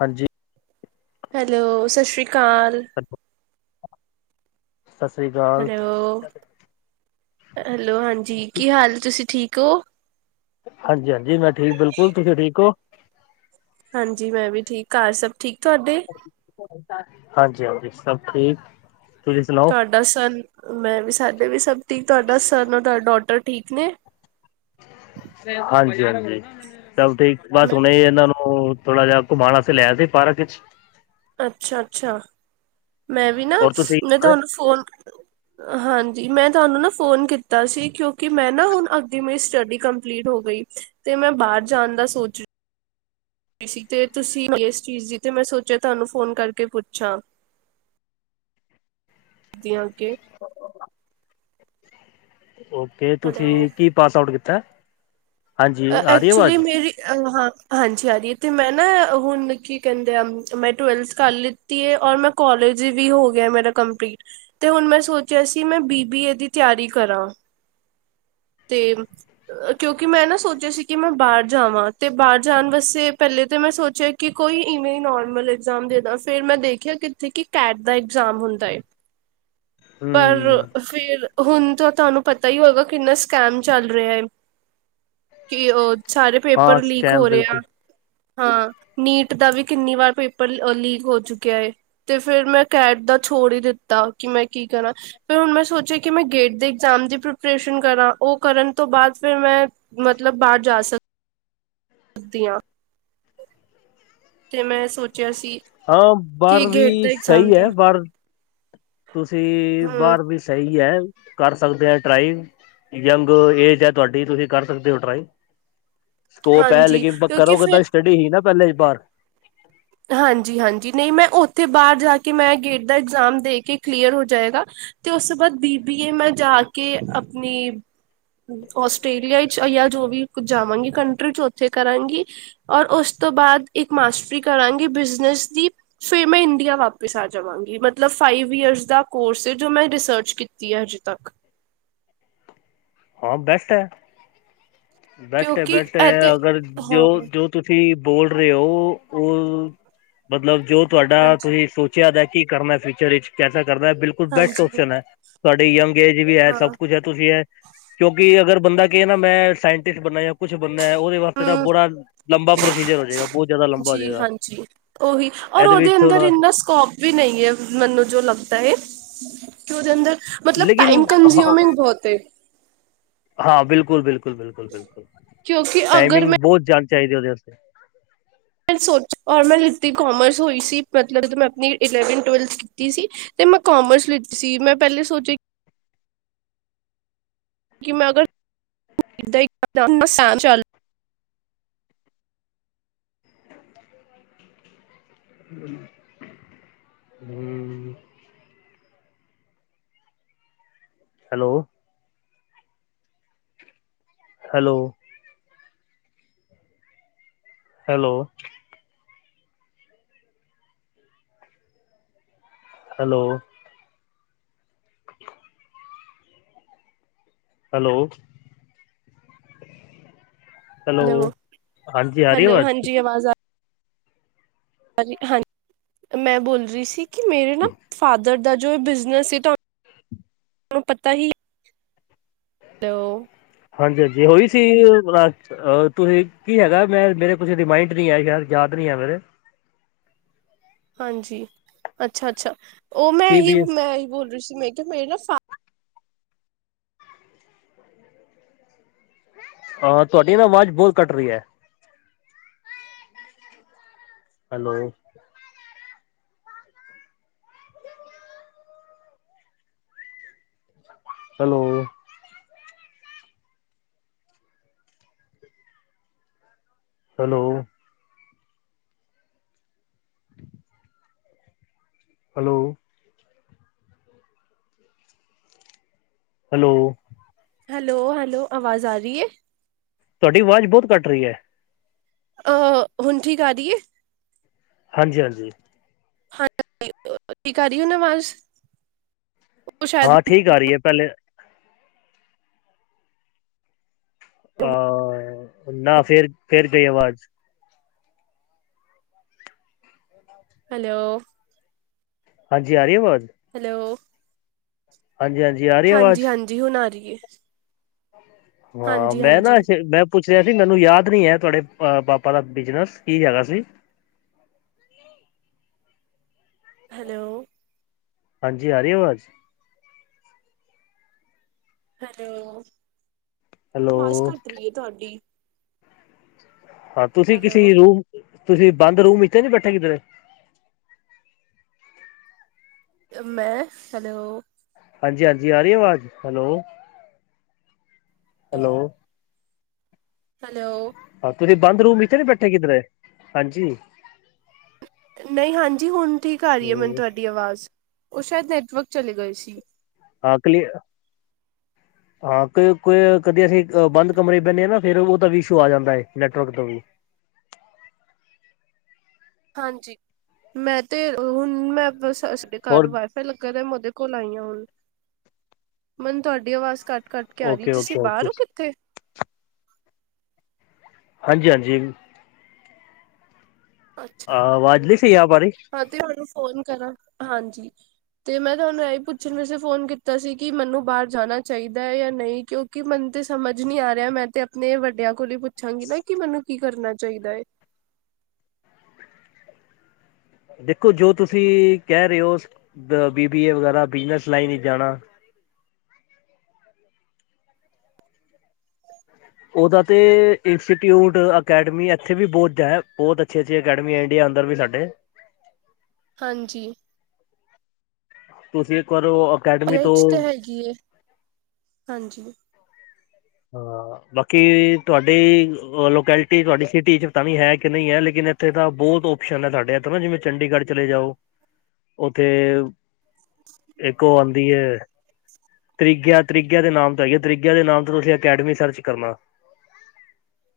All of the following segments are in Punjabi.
ਹਾਂਜੀ। ਹੈਲੋ, ਸਸ਼੍ਰੀ ਕਾਲ। [unintelligible] ਸਸ੍ਰੀ ਕਾਲ। ਹਲੋ, ਹਲੋ ਹਾਂਜੀ ਕੀ ਹਾਲ ਤੁਸੀ ਠੀਕ ਓ। ਹਾਂਜੀ, ਹਾਂਜੀ ਮੈਂ ਠੀਕ ਬਿਲਕੁਲ ਤੁਸੀ ਠੀਕ ਓ। ਹਾਂਜੀ, ਮੈਂ ਵੀ ਠੀਕ ਘਾੱਰ ਸਭ ਠੀਕ ਤੋਆਡੇ? ਹਾਂਜੀ, ‌ ਹਾਂਜੀ ਸਭ ਠੀਕ ਤੁਸੀ ਸੁਨਾਓ। ਤੋਡਾ ਸਨ, ਮੈਂ ਵੀ ਸਾਡੇ ਵੀ ਸਭ ਠੀਕ ਤੋਆਡਾ ਸਨ, ਤੋਆਡਾ ਡੋਟਰ ਠੀਕ ਨੇ। ਹਾਂਜੀ, ਹਾਂਜੀ ਸਭ ਠੀਕ ਬਸ ਮੈਂ ਹੁਣੇ ਏਨਾਂ ਨੂੰ ਥੋੜਾ‌ ਜਾ ਕੁਮਾਣ ਆਸਤੇ ਲੇਆਯਾ ਪਾਰਕ ਈਚ ਅੱਛਾ, ‌‌ ਅੱਛਾ ਮੈਂ ਵੀ ਨਾ ਹੋਰ ਤੁਸੀਂ ਮੈਂ ਤੋਆਨੂੰ ਫੋਨ ਹਾਂਜੀ, ਮੈਂ ਤੋਆਨੂੰ ਨਾ ਫੋਨ ਕੀਤਾ ਸੀ ਕਯੋਂਕਿ ਮੈਂ ਨਾ ਹੁਨ ਅਗੇ ਮੇਰੀ ਸਟੱਡੀ ਕੰਪਲੀਟ ਹੋਗਈ। ਤੇ ਮੈਂ ਬਾਰ ਜਾਨ ਦਾ ਸੋਚ [unintelligible] ਤੇ ਤੁਸੀ ਏਸ ਚੀਜ਼ ਦੀ ਤੇ ਮੈਂ ਸੋਚੇਆ ਤਾਨੂੰ ਫੋਨ ਕਰਕੇ ਪੁੱਛਾਂ। ਦੀਆਂ ਕੇ ਓਕੇ ਤੁਸੀ ਹੈਲੋ ਕੀ ਪਾਸ ਆਊਟ ਕੀਤਾ। ਹਾਂਜੀ ਅ‌ ਆ ਰਹੀ ਐਕਚੁਲੀ ਆਵਾਜ਼ ਮੇਰੀ ਅ‌‌ ਹਾਂ। ਹਾਂਜੀ, ਆਰੀਏ ਤੇ ਮੈਂ ਨਾ ਹੁਨ ਕੀ ਕੈਂਦੇ ਆ ਮੈਂ ਟਵੈਲਥ ਕਾਰ ਲਿੱਤੀ ਏ ਓਰ ਮੈਂ ਕੋਾਲੇਜ ਵੀ ਹੋਗੇਆ ਮੇਰਾ ਕੰਪਲੀਟ ਤੇ ਹੁਨ ਮੈਂ ਸੋਚੇਆ ਸੀ ਮੈਂ ਬੀ ਬੀ ਏ ਦੀ ਤੇਆਰੀ ਕਰਾਂ। ਤੇ ਕਯੋਂਕਿ ਮੈਂ ਨਾ ਸੋਚ ਸੋਚੇਆ ਸੀ ਕਿ ਮੈਂ ਬਾਰ ਜਾਵਾਂ, ਤੇ ਬਾਰ ਜਾਨ ਵਾਸਤੇ ਪੈਲੇ ਤੇ ਮੈਂ ਸੋਚੇਆ ਕਿ ਕੋਈ ਇਵੇਂ ਨੋਰਮਲ ਐਗਜ਼ਾਮ ਦੇਣਾ ਫੇਿਰ ਮੈਂ ਦੇਖਿਆ ਕਿ ਏਥੇ ਕਿ ਕੈਟ ਦਾ ਇਗਜ਼ਾਮ ਹੁੰਦਾ ਏ। ਪਰ, ਹਮ ਫਿਰ ਹੁਣ ਤਾਂ ਤੁਹਾਨੂੰ ਪਤਾ ਹੀ ਹੋਗਾ ਕਿੰਨਾ ਸਕੈਮ ਚੱਲ ਰਿਹਾ ਹੈ? ਕੀ ਉਹ ਸਾਰੇ ਹਾਂ ਪੇਪਰ ਲੀਕ ਸਕੈਮ ਹੋ ਰੇ ਹਾ। ਬਿਲਕੁਲ ਹਾਂ, ਨੀਟ ਦਾ ਵੀ ਕਿੰਨੀ ਵਾਰ ਪੇਪਰ ਅ ਲੀਕ ਹੋ ਚੁੱਕਿਆ ਹੈ। ਤੇ ਫੇਿਰ ਮੈਂ ਕੈਟ ਦਾ ਛੋੜ ਹੀ ਦਿੱਤਾ ਕਿ ਮੈਂ ਕੀ ਕਰਾਂ? ਫਿਰ ਹੁਣ ਮੈਂ ਸੋਚਿਆ, ਕਿ ਮੈਂ ਗੇਟ ਦੇ ਐਗਜ਼ਾਮ ਦੀ ਪ੍ਰੈਪਰੇਸ਼ਨ ਕਰਾਂ ਉਹ ਕਰਨ ਤੋਂ ਬਾਅਦ ਫਿਰ ਮੈਂ ਮਤਲਬ ਬਾਹਰ ਜਾ ਸਕਦੀ ਆ। ਸਧਆਂ [unintelligible] ਤੇ ਮੈਂ ਸੋਚਿਆ ਸੀ। ਹਾਂ, ਕਿ ਬਾਹਰ ਗੇਟ ਦਾ ਵੀ ਇਗਜ਼ਾਮ ਸਹੀ ਦਾ ਹੈ ਪਰ ਤੁਸੀਂ, ਹਮ ਬਾਹਰ ਵੀ ਸਹੀ ਹੈ ਕਰ ਸਕਦੇ ਆ ਟਰਾਈ। ਯੰਗ ਏਜ ਹੈ ਤੁਹਾਡੀ ਤੁਸੀਂ ਕਰ ਸਕਦੇ ਹੋ ਟਰਾਈ। ਸਕੋਪ ਹੈ ਹਾਂਜੀ ਲੇਕਿਨ ਕਿਉਂਕਿ ਕਰੋ ਗੇ ਫਿਰ ਤਾ ਸਟੱਡੀ ਹੀ ਨਾ ਪਹਿਲੇ ਬਾਹਰ। ਹਾਂਜੀ, ਹਾਂਜੀ ਨਹੀਂ ਮੈਂ ਉੱਥੇ ਬਾਹਰ ਜਾ ਕੇ ਮੈਂ ਗੇਟ ਦਾ ਇਗਜ਼ਾਮ ਦੇ ਕੇ ਕਲੀਅਰ ਹੋ ਜਾਏਗਾ। ਤੇ ਉਸ ਤੋਂ ਬਾਅਦ ਬੀ ਬੀ ਏ ਮੈਂ ਜਾ ਕੇ ਆਪਣੀ ਆਸਟ੍ਰੇਲੀਆ ਚ ਜਾਂ ਜੋ ਵੀ ਜਾਵਾਂਗੀ ਕੰਟਰੀਕ ਉੱਥੇ ਕਰਾਂਗੀ। ਔਰ ਉਸ ਤੋਂ ਬਾਅਦ ਇੱਕ ਮਾਸਟਰੀ ਕਰਾਂਗੀ ਬਿਜਨਸ ਦੀ। ਫੇਿਰ ਮੈਂ ਇੰਡੀਆ ਵਾਪਿਸ ਆ ਜਾਵਾਂਗੀ ਮਤਲਬ ਫਾਈਵ ਈਅਰਸ ਦਾ ਕੋਰਸ ਏ ਜੋ ਮੈਂ ਰਿਸਰਚ ਕੀਤ ਤੀ ਅੱਜ ਤੱਕ। ਹਾਂ ਬੈਸਟ ਹੈ, ਬੈਸਟ ਹੈ, ਕਿਉਂਕਿ ਬੈਸਟ ਇਹ ਤੇ ਹੈ ਅਗਰ ਜੋ ਹਾਂ ਜੋ ਤੁਸੀਂ ਬੋਲ ਰਹੇ ਹੋ ਉਹ ਮਤਲਬ ਜੋ ਤੁਹਾਡਾ ਹਾਂਜੀ ਤੁਸੀਂ ਸੋਚ ਆਦ ਹੈ ਕੀ ਕਰਨਾ ਫਿਊਚਰ ਵਿੱਚ ਕੈਸਾ ਕਰਨਾ ਹੈ ਬਿਲਕੁਲ ਬੈਸਟ ਹਾਂਜੀ ਓਪਸ਼ਨ ਹੈ। ਤੁਹਾਡੀ ਯੰਗ ਏਜ ਵੀ ਹੈ ਸਭ ਹਾਂ ਕੁੱਛ ਹੈ ਤੁਸੀਂ ਇਹ ਕਿਉਂਕਿ ਅਗਰ ਬੰਦਾ ਕਏ ਨਾ ਮੈਂ ਸਾਇੰਟਿਸਟ ਬਣਨਾ ਜਾਂ ਕੁੱਛ ਬਣਨਾ ਉਹਦੇ ਵਾਸਤੇ ਤਾਂ ਹਮ ਬੁਰਾ ਲੰਬਾ ਪ੍ਰੋਸੀਜਰ ਹੋ ਜਾਏਗਾ ਬਹੁਤ ਜ਼ਿਆਦਾ ਲੰਬਾ ਹੋ ਜੀ ਜਾਏਗਾ। ਹਾਂਜੀ ਉਹੀ। ਔਰ ਇਹਦੇ ਓਦੇ ਵਿੱਚ ਅੰਦਰ ਥੋੜਾ ਇੰਨਾ ਸਕੋਪ ਵੀ ਨਹੀਂ ਹੈ ਮੈਨੂੰ ਜੋ ਲੱਗਦਾ ਹੈ। ਕਿ ਉਹਦੇ ਅੰਦਰ ਮਤਲਬ ਲੇਕਿਨ ਟਾਈਮ ਹਾਂ ਕੰਜ਼ਿਊਮਿੰਗ ਬਹੁਤ ਏ। ਹਾਂ ਬਿਲਕੁਲ, ਬਿਲਕੁਲ, ਬਿਲਕੁਲ, ਬਿਲਕੁਲ ਕਿਉਂਕਿ ਅਗਰ ਮੈਂ ਟਾਈਮਿੰਗ ਬਹੁਤ ਜਦਾ ਚਾਹੀਦੇ ਉਹਦੇ ਵਸਤੇ। ਮੈਂ ਸੋਚ ਔਰ ਮੈਂ ਲਿਤੀ ਕੋਮਰਸ ਹੋਈ ਸੀ ਮਤਲਬ ਜਦੋਂ ਮੈਂ ਆਪਣੀ ਇਲੈਵਨਥ, ਟਵੈਲਥ ਕੀਤੀ ਸੀ। ਤੇ ਮੈਂ ਕਾਮਰਸ ਲਿਤੀ ਸੀ ਮੈਂ ਪਹਿਲੇ ਸੋਚਿਆ ਮੈਂ ਅਗਰ ਸਹਿ ਚ [unintelligible] [unintelligible] [inaudible] hello? Hello? Hello? Hello? Hello? Hello, ਹਾਂਜੀ ਆ ਰੀ ਹੈਲੋ ਅਵਾਜ? ਹਾਂਜੀ ਹ ਹਾਂਜੀ, ਮੈਂ ਬੋਲ ਰਹੀ ਸੀ ਕਿ ਮੇਰੇ ਨਾ ਫਾਦਰ ਦਾ ਜੋ ਬਿਜਨਸ ਸੀ ਤੁਹਾਨੂੰ ਪਤਾ ਹੀ ਤੋ ਹਾਂਜੀ, ਹਾਂਜੀ ਉਹੀ ਸੀ ਅ ਤੁਸੀਂ ਕੀ ਹੈਗਾ ਮੈਂ ਮੇਰੇ ਕੁਛ ਰਿਮਾਇੰਡ ਨੀ ਆ, ਗੱਲ ਯਾਦ ਨਹੀਂ ਆ ਮੇਰੇ ਹਾਂਜੀ। ਅੱਛਾ, ਅੱਛਾ ਉਹ ਮੈਂ ਕੀ ਇਹੀ ਵੀ ਮੈਂ ਇਹੀ ਬੋਲ ਰਹੀ ਸੀ ਮੈਂ ਕਿ ਮੇਰੇ ਨਾ ਫਾ ਹਾਂ, ਤੁਹਾਡੀ ਨਾ ਆਵਾਜ਼ ਬਹੁਤ ਕੱਟ ਰਹੀ ਹੈ। Hello? Hello? Hello? Hello. Hello. Hello, hello ਅਵਾਜ਼ ਆ ਰੀ ਏ? ਤੂਆਡੀ ਵਾਜ ਬੋਤ ਕਾੱਟ ਰੀ ਐ। ਅਹ ਹੁਨ ਠੀਕ ਆ ਰੀ ਏ? ਹਾਂਜੀ, ਹਾਂਜੀ। ਹਾਂ [unintelligible] ਆ ਰੀ ਐ ਨਾ ਵਾਜ? ਹਾ, ਠੀਕ ਆ ਰੀ ਏ ਪੈਲੇ ਆ, ਨਾ ਫੇਰ-ਫੇਰ ਗਈ ਅਵਾਜ। ਹੈਲੋ। ਹਾਂਜੀ, ਆਰੀ ਏ ਵਾਜ? ਹੈਲੋ। ਹਾਂਜੀ, ਹਾਂਜੀ ਆ ਰੀ ਅਵਾਜ? ਜੀ, ਹੁਨ ਆਰੀ ਏ। ਹਾਂ, ਮੈਂ ਨਾ ਹਾਂਜੀ-ਹਾਂਜੀ ਐਸੇ, ਮੈਂ ਪੁੱਛ ਰੇਆ ਸੀ ਮੈਨੂੰ ਯਾਦ ਨੀ ਹੈ ਤੂਆਡੇ ਅ ਬਾਪਾ ਦਾ ਬਿਜਨਸ, ਕੀ ਹੈਗਾ ਸੀ? ਹੈਲੋ। ਹਾਂਜੀ, ਆਰੀ ਅਵਾਜ? ਹੈਲੋ, ਅਵਾਜ਼ ਹੈਲੋ ਕਾੱਟ ਰੀ ਏ ਤੂਆਡੀ। ਤੂਸੀ ਹੈਲੋ ਕਿਸੀ ਰੂਮ, ਤੂਸੀ ਬਾੰਦ ਰੂਮ ਇਚ ਤੇ ਨੀ ਬੈਠੇ ਕਿਦਰੇ? ਮੈਂ, ਹੈਲੋ। ਹਾਂਜੀ, ਹਾਂਜੀ ਆ ਰੀ ਅਵਾਜ, ਹੈਲੋ? ਹੈਲੋ। ਹੈਲੋ। ਹਾ ਤੂਸੀ ਬਾੰਦ ਰੂਮ ਇਚ ਤੇ ਨੀ ਬੈਠੇ ਕਿੱਦਰੇ, ਹਾਂਜੀ? ਨਹੀ, ਹਾਂਜੀ ਹੁਨ ਠੀਕ ਆ ਰੀ ਏ ਮੈਨ ਹੈਲੋ, ਤੂਆਡੀ ਅਵਾਜ, ਓ ਸ਼ਾਏਦ ਨੈਟਵਰਕ ਚਲੇ ਗਏ ਸੀ। ਹਾਂ ਕਲੀ [inaudible] ਹਾਂ ਕੋ, ਕੋਈ ਕਦੀ ਅਸੀ ਬਾੰਦ ਕਮਰੇ ਚ ਬੈਨੇ ਆਂ ਨਾ, ਫੇਰ ਓਦਾ ਵੀ ਇਸ਼ੂ ਆ ਜਾਂਦੈ, ਨੈਟਵਰਕ ਦ ਵੀ। ਹਾਂਜੀ, ਮੈਂ ਤੇ ਹੁਨ ਮੈਂ ਬਸ ਅਸ ਹੋਰ ਘਾਰ ਵਾਈਫਾ ਲਗਾਦੈ, ਮੈਂ ਓਦੇ ਕੋਲ ਆਈ ਆਂ ਹੁਨ, ਮੈਨ ਤੂਆਡੀ ਅਵਾਜ ਕਾੱਟ ਕਾੱਟ ਕੇ ਆਰੀ ਏ, ਓਕੇ ਤੂਸੀ ਓਕੇ ਓਕੇ ਬਾਰ ਓ ਕਿੱਥੇ? ਹਾਂਜੀ, ਹਾਂਜੀ। ਅੱਛਾ, ਆਵਾਜ਼ ਨਹੀਂ ਸਹੀ ਆ ਪਾ ਰਹੀ ਹਾਂ ਤੇ ਆਰੋ ਫੋਨ ਕਰਾਂ, ਹਾਂਜੀ। ਤੇ ਮੈਂ ਤੂਆਨੂੰ ਐਈ ਪੁੱਛਨ ਵਸੇ ਫੋਨ ਕੀਤਾ ਸੀ, ਕਿ ਮੈਨੂੰ ਬਾਰ ਜਾਣਾ ਚਾਈਦਾ ਐ ਯਾ ਨਹੀ, ਕਿਉਂ ਕਿ ਮੈਨ ਤੇ ਸਮਝ ਨੀ ਆ ਰੇਆ, ਮੈਂ ਤੇ ਅਪਨੇ ਵੱਡੇਆਂ ਕੋਲ ਈ ਪੁੱਛਾਂਗੀ ਨਾ ਕਿ ਮੈਨੂੰ ਕੀ ਕਰਨਾ ਚਾਈਦਾ ਏ? ਦੇਖੋ ਜੋ ਤੂਸੀ ਕੈਅ ਰੇ ਓ, ਬੀਬੀ ਏ ਵਗੈਰਾ, ਬਿਜਨਸ ਲਾਈਨ ਇਚ ਜਾਣਾ [inaudible] [inaudible] ਓਦਾ ਤੇ ਇੰਸਟੀਟਿਊਟ, ਅਕੈਡਮੀ ਐਥੇ ਵੀ ਬੋਤ ਐ, ਬੋਤ ਛੀ, ਛੀ ਅਕੈਡਮੀਆਂ ਇੰਡੀਆ ਅੰਦਰ ਵੀ ਸਾਡੇ। ਹਾਂਜੀ। ਤੂਸੀ ਇਕ ਵਾਰ ਓ ਟੀਆ ਇਚ ਤਾ ਹੈਗੀ ਐ, ਹਾਂਜੀ। ਹਾ, ਬਾਕੀ ਤੂਆਡੀ ਲੋਕੈਲਿਟੀ, ਤੁਆਡੀ ਸਿਟੀ ਚ ਪਤਾ ਨੀ ਹੈ ਕੇ ਨਹੀ ਹੈ ਲੇਕਿਨ ਏ ਉਥੇ ਤਾਂ ਬੋਤ ਓਪਸ਼ਨ ਐ, ਸਾਡੇ ਐਥੇ ਨਾ ਜਿਵੇਂ ਚੰਡੀਗੜ ਚਲੇ ਜਾਓ, ਓਥੇ ਇੱਕ ਓ ਆਂਦੀ ਏ ਤ੍ਰਰੀਗਿਆ, ਤ੍ਰਰੀਗਿਆ ਦੇ ਨਾਮ ਤੋਂ ਹੈਗੀ ਐ, ਤ੍ਰਰੀਗਿਆ ਦੇ ਨਾਮ ਤੋਂ ਤੂਸੀ ਅਕੈਡਮੀ ਸਰਚ ਕਰਨਾ।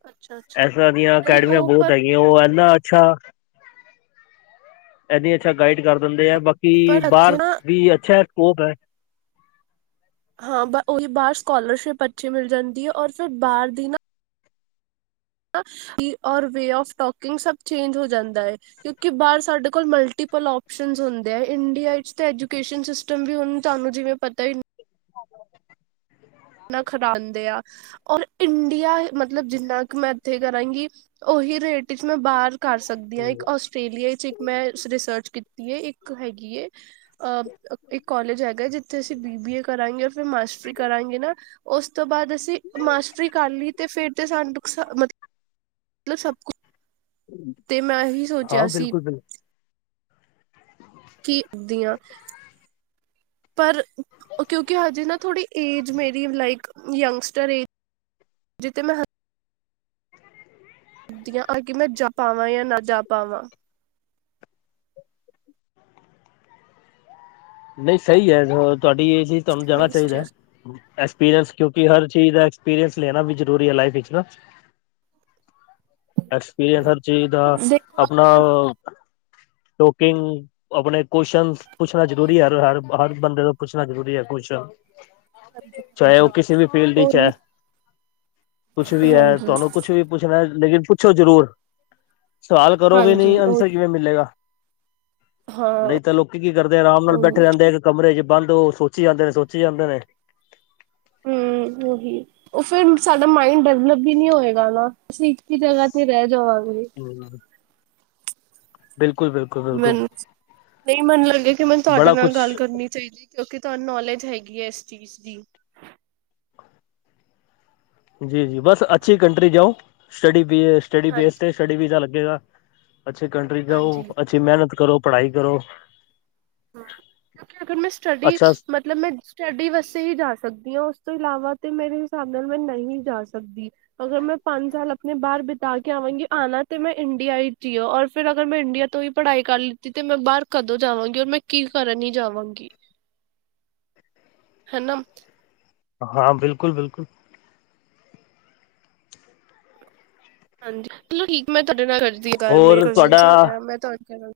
ਅੱਛਾ ਅੱਛਾ ਐਸ ਤਰਾਂ ਦੀਆਂ ਨਹੀਂ ਅਕੈਡਮੀਆਂ ਉਹ ਬੋਤ ਪਰ ਹੈਗੀਆਂ, ਓ ਐਨਾ ਅੱਛਾ ਐਨੀ ਅੱਛਾ ਗਾਈਡ ਕਾਰ ਦਿੰਦੇ ਐ, ਬਾਕੀ ਪਰ ਇੱਥੇ ਬਾਰ ਨਾ ਵੀ ਅੱਛ ਐ, ਸਕੋਪ ਹੈ। ਹਾਂ ਬ ਉਹੀ ਬਾਰ ਸਕੋਲਰਸ਼ਿਪ ਅੱਛੀ ਮਿਲ ਜਾਂਦੀ ਹੈ ਔਰ ਫਿਰ ਬਾਰ ਦੀ ਨਾ ਔਰ ਵੇ ਆਫ ਟੋਕਿੰਗ ਸਭ ਚੇਂਜ ਹੋ ਜਾਂਦਾ ਹੈ। ਕਿਉਕਿ ਬਾਰ ਸਾਡੇ ਕੋਲ ਮਲਟੀਪਲ ਹੁੰਦੇ ਆ ਇੰਡੀਆ ਇਚ ਤੇ ਐਜੂਕੇਸ਼ਨ ਸਿਸ ਵੀ ਹੁਣ ਤੁਹਾਨੂੰ ਜਿਵੇਂ ਪਤਾ ਹੀ ਨਾ ਖਡਾਂਉਂਦੇ ਆ। ਔਰ ਇੰਡੀਆ ਮਤਲਬ ਜਿੰਨਾ ਕੁ ਮੈਂ ਇੱਥੇ ਕਰਾਂਗੀ ਓਹੀ ਰੇਟ ਵਿਚ ਮੈਂ ਬਾਰ ਕਰ ਸਕਦੀ ਹਾਂ ਇੱਕ ਆਸਟ੍ਰੇਲੀਆ ਵਿੱਚ ਇੱਕ ਮੈਂ ਰਿਸਰਚ ਕੀਤੀ ਹੈ ਇੱਕ ਹੈਗੀ ਏ ਅ ਇੱਕ ਕੋਾਲਜ ਹੈਗਾ ਜਿੱਥੇ ਅਸੀਂ ਬੀ ਬੀ ਏ ਕਰਾਂਗੇ ਰ ਫਿਰਰ ਮਾਸਟਰੀ ਕਰਾਂਗੇ ਨਾ ਉਸ ਤੋਂ ਬਾਦ ਅਸੀ ਮਾਸਟਰੀ ਕਰ ਲਈ ਤੇ ਫੇਰ ਤੇ ਸਾਨੂੰ ਮਤਲਬ ਸਭ ਕੁਛ ਤੇ ਮੈਂ ਇਹੀ ਹਾਂ ਸੋਚਿਆ ਸੀ। ਬਿਲਕੁਲ ਬਿਲਕੁਲ ਕੀ ਦੀਆਂ ਪਰ ਕਿਉਂਕਿ ਹਜੇ ਨਾ ਥੋੜੀ ਏਜ ਮੇਰੀ ਲਾਈਕ ਯੰਗਸਟਰ ਏਜ ਹਜੇ ਤੇ ਮੈਂ ਦਿਆ ਕੇ ਮੈਂ ਜਾ ਪਾਵਾਂ ਜਾਂ ਨਾ ਜਾ ਪਾਵਾਂ। ਨਹੀਂ ਸਹੀ ਹੈ ਤੁਹਾਡੀ ਇਹ ਚੀਜ਼ ਤੁਹਾਨੂੰ ਜਾਣਾ ਨਹੀਂ ਚਾਹੀਦਾ। ਸੋਚਿਆ ਐਕਸਪੀਰੀਅੰਸ ਕਿਉਂਕਿ ਹਰ ਚੀਜ਼ ਦਾ ਐਕਸਪੀਰੀਅੰਸ ਲੈਣਾ ਵੀ ਜ਼ਰੂਰੀ ਹੈ ਲਾਈਫ ਵਿੱਚ ਨਾ। ਐਕਸਪੀਰੀਅੰਸ ਹਰ ਚੀਜ਼ ਦਾ ਦੇਖੋ ਆਪਣਾ ਅਗਰ ਆਹ ਟੋਕਿੰਗ ਆਪਣੇ ਕੁਸ਼ਚ ਪੁੱਛਣਾ ਜ ਜ਼ਰੂਰੀ ਹੈ ਹਰ ਬੰਦੇ ਤੋਂ ਕੁਛ ਨਾ ਜ਼ਰੂਰੀ ਹੈ ਕੋਸਨ। ਹਾਂਜੀ ਚਾਹੇ ਉਹ ਹਾਂਜੀ ਕਿਸੇ ਵੀ ਫੀਲਡ ਇਚ ਹੈ ਉਹੀ ਕੁਛ ਵੀ ਹੈ ਹਾਂਜੀ ਤੁਹਾਨੂੰ ਕੁਛ ਵੀ ਪੁੱਛਣਾ ਲੇਕਿਨ ਪੁੱਛੋ ਜ਼ਰੂਰ ਸਵਾਲ ਕਰੋਗੇ ਹਾਂਜੀ ਨਹੀਂ ਅੰਸਰ ਉਹੀ ਕਿਵੇਂ ਮਿਲੇਗਾ ਹਾਂ ਨਹੀਂ ਤੇ ਲੋਕੀ ਕੀ ਕਰਦੇ ਆਰਾਮ ਨਾਲ ਉਹੀ ਬੈਠੇ ਰਹਿੰਦੇ ਆ ਇੱਕ ਕਮਰੇ ਚ ਬੰਦ ਉਹ ਸੋਚੀ ਜਾਂਦੇ ਨੇ, ਸੋਚੀ ਜਾਂਦੇ ਨੇ। ਹੂੰ ਉਹੀ। ਉਹ ਫੇਰ ਸਾਡਾ ਮਾਇੰਡ ਡਿਵਲਪ ਵੀ ਨੀ ਹੋਏਗਾ ਨਾ ਅਸੀਂ ਇੱਕ ਹੀ ਜਗਾ ਤੇ ਰਹਿ ਜਾਵਾਂਗੇ। ਹੂੰ ਬਿਲਕਲ ਬਿਲ ਮੈਨੂੰ ਨਹੀਂ ਮੈਨ ਲੱਗਿਆ ਕਿ ਮੈਨੂੰ ਤੁਹਾਡੇ ਬੜਾ ਨਾਲ ਕੁਛ ਗੱਲ ਕਰਨੀ ਚਾਹੀਦੀ। ਕਿਉਂਕਿ ਤੁਹਾਨੂੰ ਨੌਲੇਜ ਹੈਗੀ ਹੈ ਇਸ ਚੀਜ਼ ਦੀ। ਜੀ-ਜੀ ਬਸ ਅੱਛੀ ਕੰਟਰੀ ਜਾਓ ਸਟਡੀ ਬੀ ਸਟੱਡੀ ਹਾਂਜੀ ਬੇਸ ਤੇ ਸਟੱਡੀ ਵੀਜਾ ਲੱਗੇਗਾ। ਅੱਛੇ ਕੰਟਰੀ ਜਾਓ ਹਾਂਜੀ ਅੱਛੀ ਮਿਹਨਤ ਕਰੋ ਪੜ੍ਹਾਈ ਕਰੋ। ਹਾਂ ਕਿਉਂਕਿ ਅਗਰ ਮੈਂ ਸਟੱਡੀ ਅੱਛਾ ਮੈਂ ਮਤਲਬ ਮੈਂ ਸਟੱਡੀ ਵਾਸਤੇ ਹੀ ਜਾ ਸਕਦੀ ਹਾਂ ਉਸ ਤੋਂ ਇਲਾਵਾ ਤਾਂ ਮੇਰੇ ਹਿਸਾਬ ਨਾਲ ਮੈਂ ਨਹੀਂ ਜਾ ਸਕਦੀ। ਅਗਰ ਮੈਂ ਪੰਜ ਸਾਲ ਆਪਣੇ ਬਾਰ ਬਿਤਾ ਕੇ ਆਵਾਂਗੀ ਆਣਾ ਤੇ ਮੈਂ ਇੰਡੀਆ ਹੀ ਜੀਓਔਰ ਫਿਰ ਅਗਰ ਮੈਂ ਇੰਡੀਆ ਤੋਂ ਹੀ ਪੜ੍ਹਾਈ ਕਰ ਲਿੱਤੀ ਤੇ ਮੈਂ ਬਾਰ ਕਦੋਂ ਜਾਵਾਂਗੀ ਔਰ ਮੈਂ ਕੀ ਕਰਨ ਹੀ ਜਾਵਾਂਗੀ। ਹਨਾ। ਹਾਂ ਬਿਲਕੁਲ-ਬਿਲਕੁਲ ਹਾਂਜੀ ਚਲੋ ਠੀਕ ਮੈਂ ਤੁਹਾਡੇ ਨਾਲ ਕਰਦੀ ਗੱਲ ਮੇਰੇ ਹੋਰ ਕਜ਼ਨਸ ਤੁਹਾਡਾ ਆ ਮੈਂ ਤੁਹਾਡ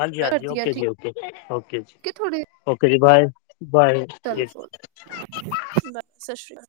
ਹਾਂਜੀ-ਹਾਂਜੀ ਓਕੇ ਜੀ, ਓਕੇ ਓਕੇ ਹੈ, ਥੋੜੇ ਜੀ-ਓਕੇ ਜੀ ਬਾਏ-ਬਾਏ ਜੀ। ਬਸ ਸਸ ਸ੍ਰੀ ਕਾਲ।